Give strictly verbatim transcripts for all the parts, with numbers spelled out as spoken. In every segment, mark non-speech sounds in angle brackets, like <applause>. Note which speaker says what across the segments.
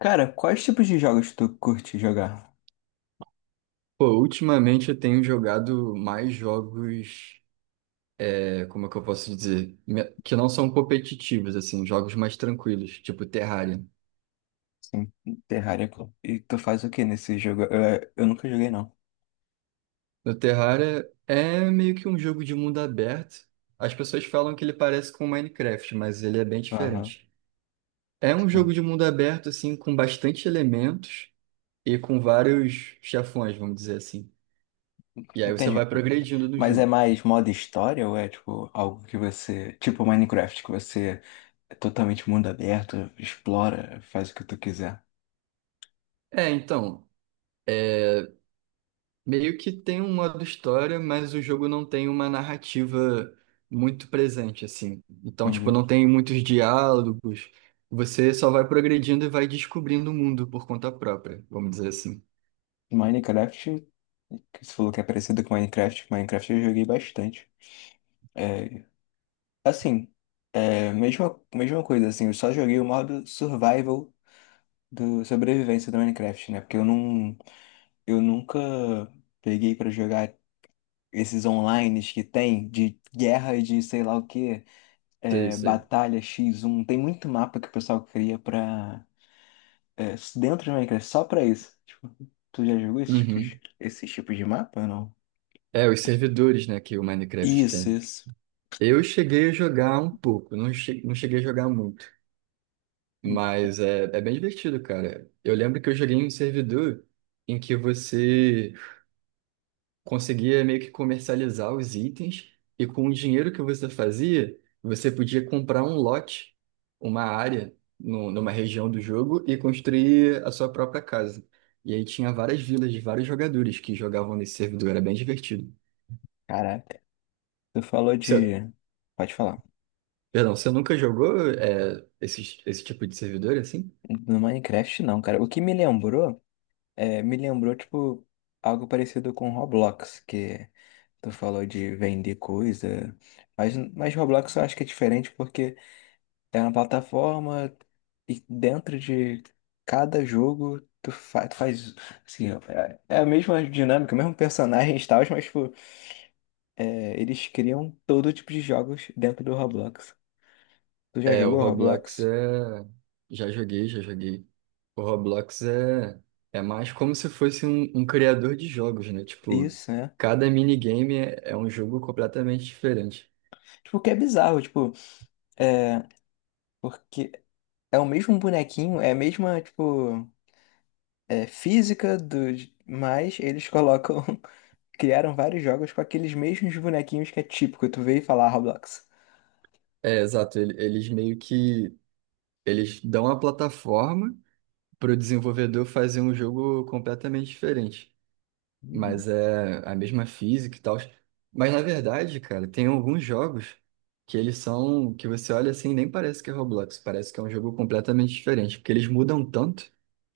Speaker 1: Cara, quais tipos de jogos tu curte jogar?
Speaker 2: Pô, ultimamente eu tenho jogado mais jogos, é, como é que eu posso dizer? Me- Que não são competitivos, assim, jogos mais tranquilos, tipo Terraria.
Speaker 1: Sim. Terraria, pô. E tu faz o que nesse jogo? Eu, eu nunca joguei, não.
Speaker 2: No Terraria é meio que um jogo de mundo aberto. As pessoas falam que ele parece com Minecraft, mas ele é bem
Speaker 1: Aham,
Speaker 2: diferente. É um
Speaker 1: sim.
Speaker 2: jogo de mundo aberto, assim, com bastante elementos e com vários chefões, vamos dizer assim. E aí você
Speaker 1: Entendi.
Speaker 2: vai progredindo no
Speaker 1: Mas é
Speaker 2: jogo.
Speaker 1: mais modo história ou é tipo algo que você. Tipo Minecraft, que você é totalmente mundo aberto, explora, faz o que tu quiser.
Speaker 2: É, então. é, Meio que tem um modo história, mas o jogo não tem uma narrativa muito presente, assim. Então, tipo,
Speaker 1: Entendi.
Speaker 2: não tem muitos diálogos. Você só vai progredindo e vai descobrindo o mundo por conta própria, vamos dizer assim.
Speaker 1: Minecraft, que você falou que é parecido com Minecraft, Minecraft eu joguei bastante. É. Assim, é, mesma, mesma coisa, assim, eu só joguei o modo survival do sobrevivência do Minecraft, né? Porque eu não, eu nunca peguei pra jogar esses online que tem de guerra e de sei lá o que
Speaker 2: Sei, sei.
Speaker 1: batalha x um. Tem muito mapa que o pessoal cria pra, é, dentro do Minecraft, só pra isso. Tipo, tu já jogou esses tipos,
Speaker 2: Uhum.
Speaker 1: esses tipos de mapa ou não?
Speaker 2: É, os servidores, né, que o Minecraft
Speaker 1: Isso,
Speaker 2: tem.
Speaker 1: isso.
Speaker 2: Eu cheguei a jogar um pouco, não, che- não cheguei a jogar muito, mas é, é bem divertido, cara. Eu lembro que eu joguei em um servidor em que você conseguia meio que comercializar os itens e com o dinheiro que você fazia, você podia comprar um lote, uma área no, numa região do jogo e construir a sua própria casa. E aí tinha várias vilas de vários jogadores que jogavam nesse servidor, era bem divertido.
Speaker 1: Caraca, tu falou
Speaker 2: Você,
Speaker 1: de... Pode falar.
Speaker 2: perdão, você nunca jogou é, esse, esse tipo de servidor assim?
Speaker 1: No Minecraft, não, cara. O que me lembrou, é, me lembrou, tipo, algo parecido com Roblox, que tu falou de vender coisa. Mas, mas Roblox eu acho que é diferente porque é uma plataforma e dentro de cada jogo tu, fa tu faz, assim, é é a mesma dinâmica, o mesmo personagem e tal, mas, tipo, é, eles criam todo tipo de jogos dentro do Roblox. Tu já
Speaker 2: É, o
Speaker 1: jogou
Speaker 2: Roblox
Speaker 1: Roblox?
Speaker 2: é. Já joguei, já joguei. O Roblox é, é mais como se fosse um, um criador de jogos, né? Tipo,
Speaker 1: Isso, né?
Speaker 2: cada minigame é, é um jogo completamente diferente.
Speaker 1: Tipo, o que é bizarro, tipo, é, porque é o mesmo bonequinho, é a mesma, tipo, é, física do. Mas eles colocam. <laughs> Criaram vários jogos com aqueles mesmos bonequinhos que é típico, tu veio falar Roblox.
Speaker 2: É, exato. ele- Eles meio que. Eles dão a plataforma para o desenvolvedor fazer um jogo completamente diferente.
Speaker 1: Uhum.
Speaker 2: Mas é a mesma física e tal. Mas na verdade, cara, tem alguns jogos que eles são, que você olha assim, nem parece que é Roblox, parece que é um jogo completamente diferente, porque eles mudam tanto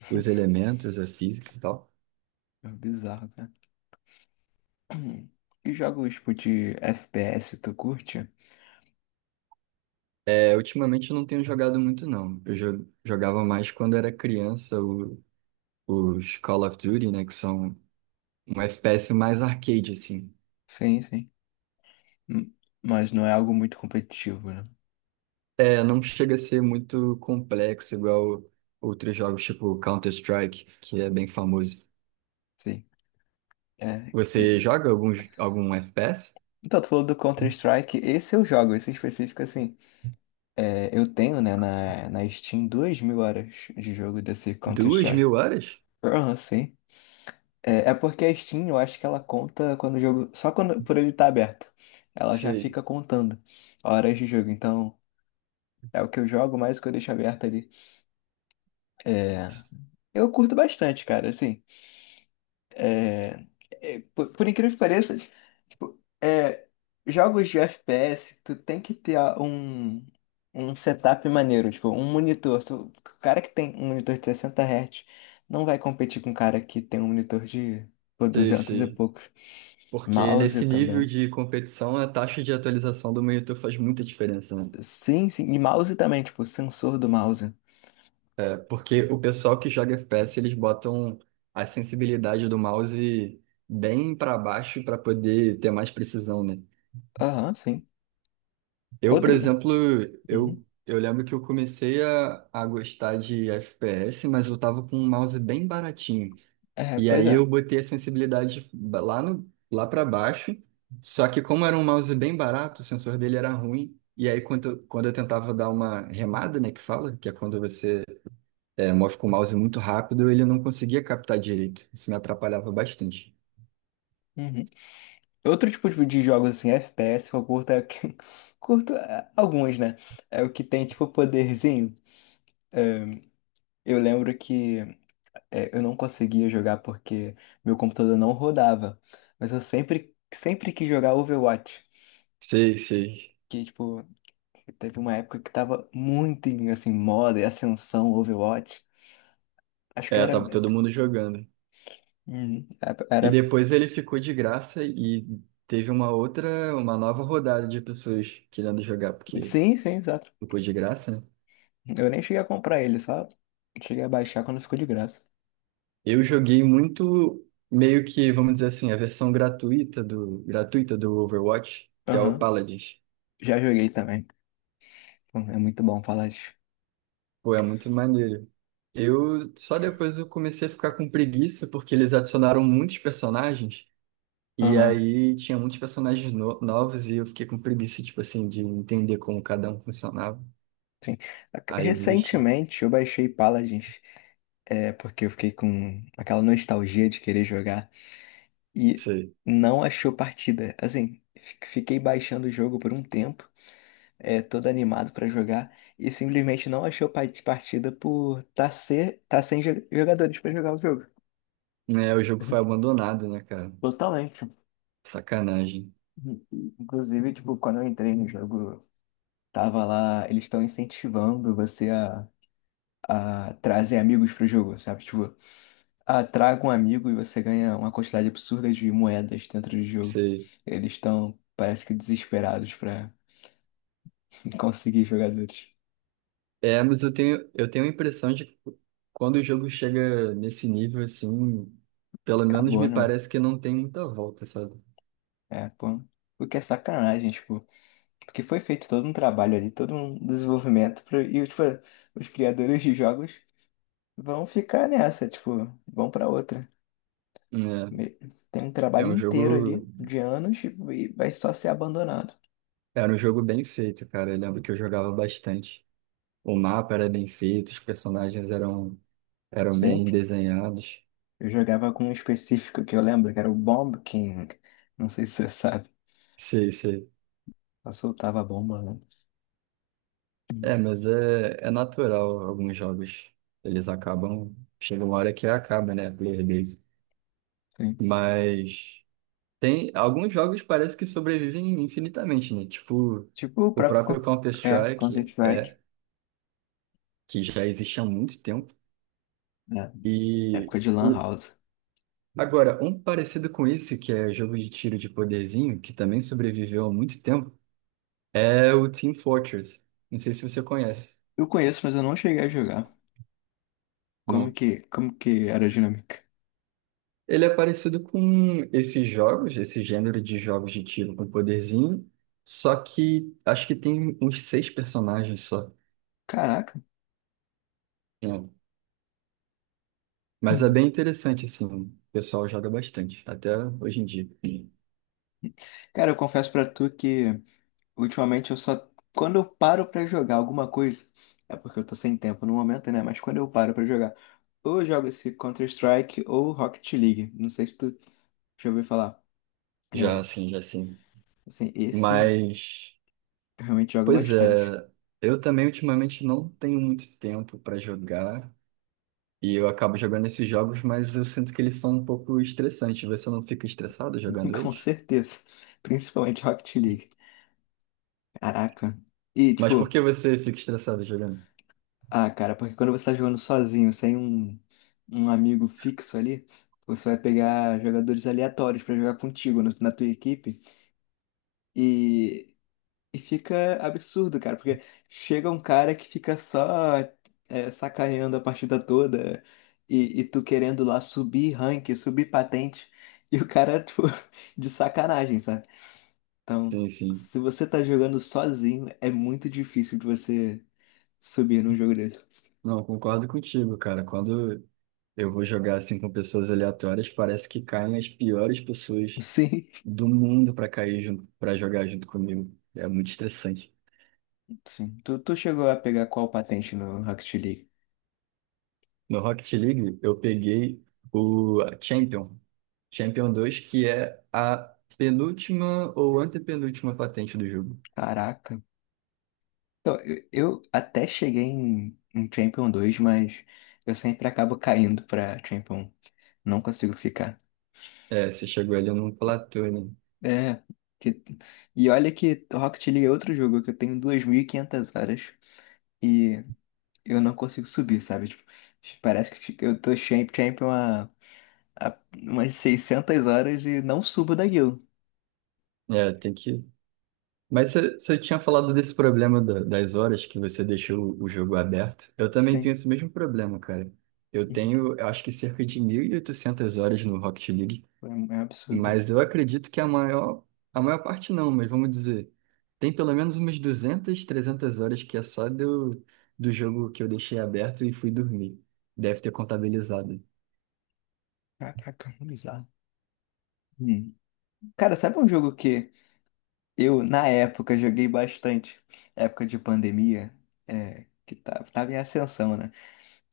Speaker 2: os elementos, a física e tal.
Speaker 1: É bizarro, cara. Hum. E jogos, tipo, de F P S, tu curte?
Speaker 2: É, ultimamente eu não tenho jogado muito, não. Eu jo- jogava mais quando era criança, o- os Call of Duty, né, que são um F P S mais arcade, assim.
Speaker 1: Sim, sim. Hum, Mas não é algo muito competitivo, né?
Speaker 2: É, não chega a ser muito complexo, igual outros jogos tipo Counter-Strike, que é bem famoso.
Speaker 1: Sim. É. e-
Speaker 2: Você joga alguns, algum, j- algum F P S?
Speaker 1: Então, tu falou do Counter-Strike, esse eu jogo, esse em específico, assim. É, eu tenho, né, na, na Steam, duas mil horas de jogo desse
Speaker 2: Duas
Speaker 1: Counter-Strike.
Speaker 2: mil horas?
Speaker 1: Ah, sim. É, é porque a Steam, eu acho que ela conta quando o jogo. Só quando por ele estar aberto. Ela já
Speaker 2: Sei,
Speaker 1: fica contando horas de jogo. Então, é o que eu jogo, mais o que eu deixo aberto ali. É, eu curto bastante, cara, assim. É, é, por, por incrível que pareça, tipo, é, jogos de F P S, tu tem que ter a- um, um setup maneiro, tipo, um monitor. Tu- o cara que tem um monitor de sessenta hertz não vai competir com o cara que tem um monitor de pô,
Speaker 2: sei,
Speaker 1: duzentos e
Speaker 2: sei.
Speaker 1: poucos.
Speaker 2: Porque
Speaker 1: Mouse
Speaker 2: nesse nível
Speaker 1: também.
Speaker 2: de competição, a taxa de atualização do monitor faz muita diferença, né?
Speaker 1: Sim, sim. E mouse também, tipo, sensor do mouse.
Speaker 2: É, porque o pessoal que joga F P S, eles botam a sensibilidade do mouse bem para baixo para poder ter mais precisão, né?
Speaker 1: Aham, sim.
Speaker 2: Eu, por
Speaker 1: Outro.
Speaker 2: exemplo,
Speaker 1: Uhum.
Speaker 2: eu, eu lembro que eu comecei a, a gostar de F P S, mas eu tava com um mouse bem baratinho.
Speaker 1: É,
Speaker 2: E
Speaker 1: pois
Speaker 2: aí
Speaker 1: é.
Speaker 2: eu botei a sensibilidade ba- lá no, lá para baixo. Só que como era um mouse bem barato, o sensor dele era ruim. E aí quando, eu- quando eu tentava dar uma remada, né, que fala, que é quando você é, move com o mouse muito rápido, ele não conseguia captar direito. Isso me atrapalhava bastante.
Speaker 1: Uhum. Outro tipo de de jogos assim, F P S, que eu curto é o que. <laughs> Curto é, alguns, né? É o que tem, tipo, poderzinho. É, eu lembro que é, eu não conseguia jogar porque meu computador não rodava. Mas eu sempre, sempre quis jogar Overwatch.
Speaker 2: Sei, sei.
Speaker 1: Que, tipo, que teve uma época que tava muito em, assim, moda e ascensão Overwatch. Acho que
Speaker 2: É,
Speaker 1: era.
Speaker 2: tava todo mundo jogando.
Speaker 1: Uhum. é,
Speaker 2: E
Speaker 1: Era.
Speaker 2: depois ele ficou de graça e teve uma outra, uma nova rodada de pessoas querendo jogar, porque
Speaker 1: Sim, sim, exato.
Speaker 2: ficou de graça, né?
Speaker 1: Eu nem cheguei a comprar ele, só cheguei a baixar quando ficou de graça.
Speaker 2: Eu joguei muito, meio que, vamos dizer assim, a versão gratuita do, gratuita do Overwatch, que é o
Speaker 1: Aham.
Speaker 2: Paladins.
Speaker 1: Já joguei também. Hum, É muito bom Paladins.
Speaker 2: Pô, é muito maneiro. Eu só depois eu comecei a ficar com preguiça, porque eles adicionaram muitos personagens, e
Speaker 1: Aham.
Speaker 2: aí tinha muitos personagens no- novos, e eu fiquei com preguiça, tipo assim, de entender como cada um funcionava.
Speaker 1: Sim.
Speaker 2: Aí eu desisti.
Speaker 1: Recentemente eu baixei Paladins, é, porque eu fiquei com aquela nostalgia de querer jogar e
Speaker 2: Sei.
Speaker 1: não achou partida. Assim, fi- fiquei baixando o jogo por um tempo, é, todo animado pra jogar e simplesmente não achou pa- partida por tá, ser, tá sem jo- jogadores pra jogar o jogo.
Speaker 2: Né, o jogo foi abandonado, né, cara?
Speaker 1: Totalmente.
Speaker 2: Sacanagem.
Speaker 1: Inclusive, tipo, quando eu entrei no jogo, tava lá, eles estão incentivando você a, a trazer amigos pro jogo, sabe? Tipo, ah, traga um amigo e você ganha uma quantidade absurda de moedas dentro do jogo.
Speaker 2: Sei.
Speaker 1: Eles estão, parece que desesperados pra <laughs> conseguir jogadores.
Speaker 2: É, mas eu tenho, eu tenho a impressão de que quando o jogo chega nesse nível, assim, pelo menos
Speaker 1: Acabou,
Speaker 2: me
Speaker 1: né?
Speaker 2: parece que não tem muita volta, sabe?
Speaker 1: É, pô. O que é sacanagem, tipo, porque foi feito todo um trabalho ali, todo um desenvolvimento pra, e, tipo, os criadores de jogos vão ficar nessa, tipo, vão pra outra. Me- Tem um
Speaker 2: É, é
Speaker 1: trabalho
Speaker 2: um
Speaker 1: inteiro
Speaker 2: jogo,
Speaker 1: ali de anos e e vai só ser abandonado.
Speaker 2: era um jogo bem feito, cara. Eu lembro que eu jogava bastante. O mapa era bem feito, os personagens eram, eram bem
Speaker 1: Sempre.
Speaker 2: desenhados.
Speaker 1: Eu jogava com um específico que eu lembro, que era o Bomb King. Não sei se você sabe.
Speaker 2: Sei, sei.
Speaker 1: Só soltava a bomba, né?
Speaker 2: É,
Speaker 1: Hum.
Speaker 2: mas é, é natural alguns jogos. Eles acabam, chega uma hora que acaba, né? a player base.
Speaker 1: Sim.
Speaker 2: Mas. Tem alguns jogos parece que sobrevivem infinitamente, né? Tipo,
Speaker 1: Tipo o
Speaker 2: o
Speaker 1: próprio
Speaker 2: próprio
Speaker 1: Counter- é,
Speaker 2: Counter-Strike
Speaker 1: Counter-Strike,
Speaker 2: é que já existe há muito tempo.
Speaker 1: né?
Speaker 2: E
Speaker 1: Época de
Speaker 2: o
Speaker 1: Lan House.
Speaker 2: agora, um parecido com esse, que é jogo de tiro de poderzinho, que também sobreviveu há muito tempo, é o Team Fortress. Não sei se você conhece.
Speaker 1: Eu conheço, mas eu não cheguei a jogar. Como
Speaker 2: Não.
Speaker 1: que, como que era a dinâmica?
Speaker 2: Ele é parecido com esses jogos, esse gênero de jogos de tiro com poderzinho, só que acho que tem uns seis personagens só.
Speaker 1: Caraca.
Speaker 2: Mas é
Speaker 1: Hum.
Speaker 2: bem interessante, assim, o pessoal joga bastante, até hoje em dia,
Speaker 1: Cara, eu confesso pra tu que ultimamente eu só. Quando eu paro pra jogar alguma coisa, é porque eu tô sem tempo no momento, né? Mas quando eu paro pra jogar, ou eu jogo esse Counter-Strike ou Rocket League. Não sei se tu já ouviu falar.
Speaker 2: já
Speaker 1: É,
Speaker 2: assim, já assim.
Speaker 1: assim, esse
Speaker 2: Mas,
Speaker 1: eu realmente joga
Speaker 2: pois
Speaker 1: bastante.
Speaker 2: é, eu também ultimamente não tenho muito tempo para jogar, e eu acabo jogando esses jogos, mas eu sinto que eles são um pouco estressantes. Você não fica estressado
Speaker 1: <laughs>
Speaker 2: jogando
Speaker 1: Com
Speaker 2: eles?
Speaker 1: certeza. Principalmente Rocket League. Caraca. E,
Speaker 2: Mas por
Speaker 1: tipo,
Speaker 2: que você fica estressado jogando?
Speaker 1: ah, cara, porque quando você tá jogando sozinho, sem um, um amigo fixo ali, você vai pegar jogadores aleatórios pra jogar contigo na na tua equipe. E. E fica absurdo, cara, porque chega um cara que fica só é, sacaneando a partida toda e, e tu querendo lá subir rank, subir patente, e o cara, tipo, <laughs> de sacanagem, sabe? Então,
Speaker 2: Sim, sim.
Speaker 1: se você tá jogando sozinho, é muito difícil de você subir num jogo desse.
Speaker 2: Não, concordo contigo, cara. Quando eu vou jogar assim com pessoas aleatórias, parece que caem as piores
Speaker 1: <laughs>
Speaker 2: pessoas
Speaker 1: Sim,
Speaker 2: do mundo pra cair junto, para jogar junto comigo. É muito estressante.
Speaker 1: sim. Tu, tu chegou a pegar qual patente no Rocket League?
Speaker 2: No Rocket League, eu peguei o Champion, Champion dois, que é a penúltima ou antepenúltima patente do jogo.
Speaker 1: Caraca. Então, eu, eu até cheguei em, em Champion dois, mas eu sempre acabo caindo pra Champion um. Não consigo ficar.
Speaker 2: É, você chegou ali num platô, né?
Speaker 1: É. que- E olha que Rocket League é outro jogo que eu tenho duas mil e quinhentas horas e eu não consigo subir, sabe? Tipo, parece que eu tô champ- champion há, há umas seiscentas horas e não subo daquilo.
Speaker 2: É, tem que. Mas você você tinha falado desse problema da- das horas que você deixou o jogo aberto. Eu também tenho
Speaker 1: Sim.
Speaker 2: esse mesmo problema, cara. Eu
Speaker 1: Uhum.
Speaker 2: tenho, eu acho que cerca de mil e oitocentas horas no Rocket League.
Speaker 1: É, é um absurdo.
Speaker 2: Mas eu acredito que a maior, a maior parte não, mas vamos dizer, tem pelo menos umas duzentas trezentas horas que é só do, do jogo que eu deixei aberto e fui dormir. Deve ter contabilizado.
Speaker 1: Caraca, bizarro. Hum. Cara, sabe um jogo que eu, na época, joguei bastante? Época de pandemia, é, que tava, tava em ascensão, né?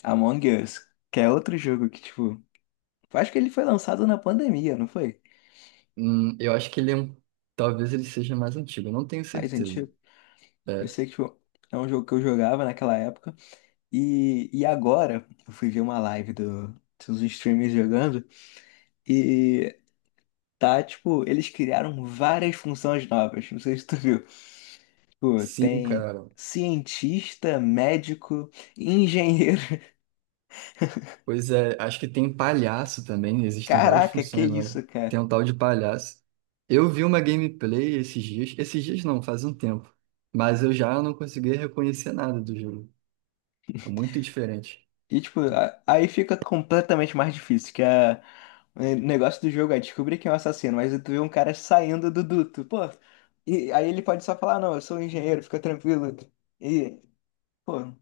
Speaker 1: Among Us, que é outro jogo que, tipo, eu acho que ele foi lançado na pandemia, não foi?
Speaker 2: Hum, eu acho que ele é um, talvez ele seja mais antigo, eu não tenho
Speaker 1: Mas,
Speaker 2: certeza.
Speaker 1: gente, eu
Speaker 2: É,
Speaker 1: sei que tipo, é um jogo que eu jogava naquela época. E, e agora, eu fui ver uma live do, dos streamers jogando. E tá, tipo, eles criaram várias funções novas. Não sei se tu viu. Tipo,
Speaker 2: sim,
Speaker 1: tem
Speaker 2: cara.
Speaker 1: cientista, médico, engenheiro.
Speaker 2: Pois é, acho que tem palhaço também,
Speaker 1: <laughs>
Speaker 2: existem várias
Speaker 1: Caraca, que
Speaker 2: funções, né?
Speaker 1: isso,
Speaker 2: Tem
Speaker 1: cara.
Speaker 2: um tal de palhaço. Eu vi uma gameplay esses dias, esses dias não, faz um tempo, mas eu já não conseguia reconhecer nada do jogo. É muito diferente.
Speaker 1: E, tipo, a- aí fica completamente mais difícil, que a, o negócio do jogo é descobrir quem é o assassino, mas tu vê um cara saindo do duto, pô. E aí ele pode só falar, não, eu sou um engenheiro, fica tranquilo. E, pô,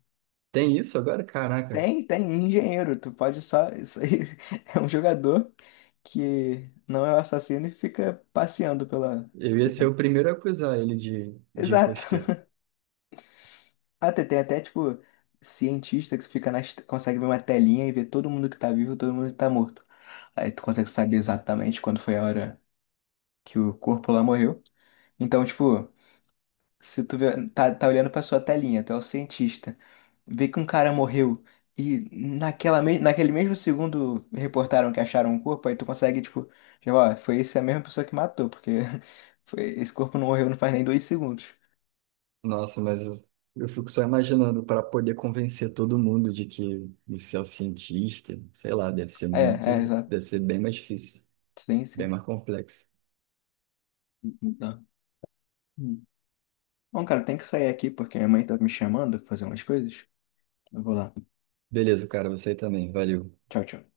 Speaker 2: Tem isso agora? Caraca,
Speaker 1: tem, tem engenheiro, tu pode só. Isso aí <laughs> é um jogador que não é o assassino e fica passeando pela.
Speaker 2: eu ia ser
Speaker 1: pela-
Speaker 2: o primeiro a acusar ele de, de
Speaker 1: Exato.
Speaker 2: impostor.
Speaker 1: Ah, tem tem até, tipo, cientista que fica na, est- consegue ver uma telinha e ver todo mundo que tá vivo e todo mundo que tá morto. Aí tu consegue saber exatamente quando foi a hora que o corpo lá morreu. Então, tipo, se tu vê, tá, tá olhando pra sua telinha, tu é o cientista, vê que um cara morreu e naquela, me- naquele mesmo segundo reportaram que acharam um corpo, aí tu consegue, tipo, já, ó, foi essa mesma pessoa que matou, porque <laughs> foi, esse corpo não morreu não faz nem dois segundos.
Speaker 2: Nossa, mas eu, eu fico só imaginando para poder convencer todo mundo de que você é o cientista, sei lá, deve ser
Speaker 1: É, é,
Speaker 2: muito,
Speaker 1: exato.
Speaker 2: deve ser bem mais difícil,
Speaker 1: Sim,
Speaker 2: bem
Speaker 1: sim.
Speaker 2: mais complexo.
Speaker 1: Então. Bom, cara, tem que sair aqui porque minha mãe tá me chamando pra fazer umas coisas. Eu vou lá.
Speaker 2: Beleza, cara, você também, valeu.
Speaker 1: Tchau, tchau.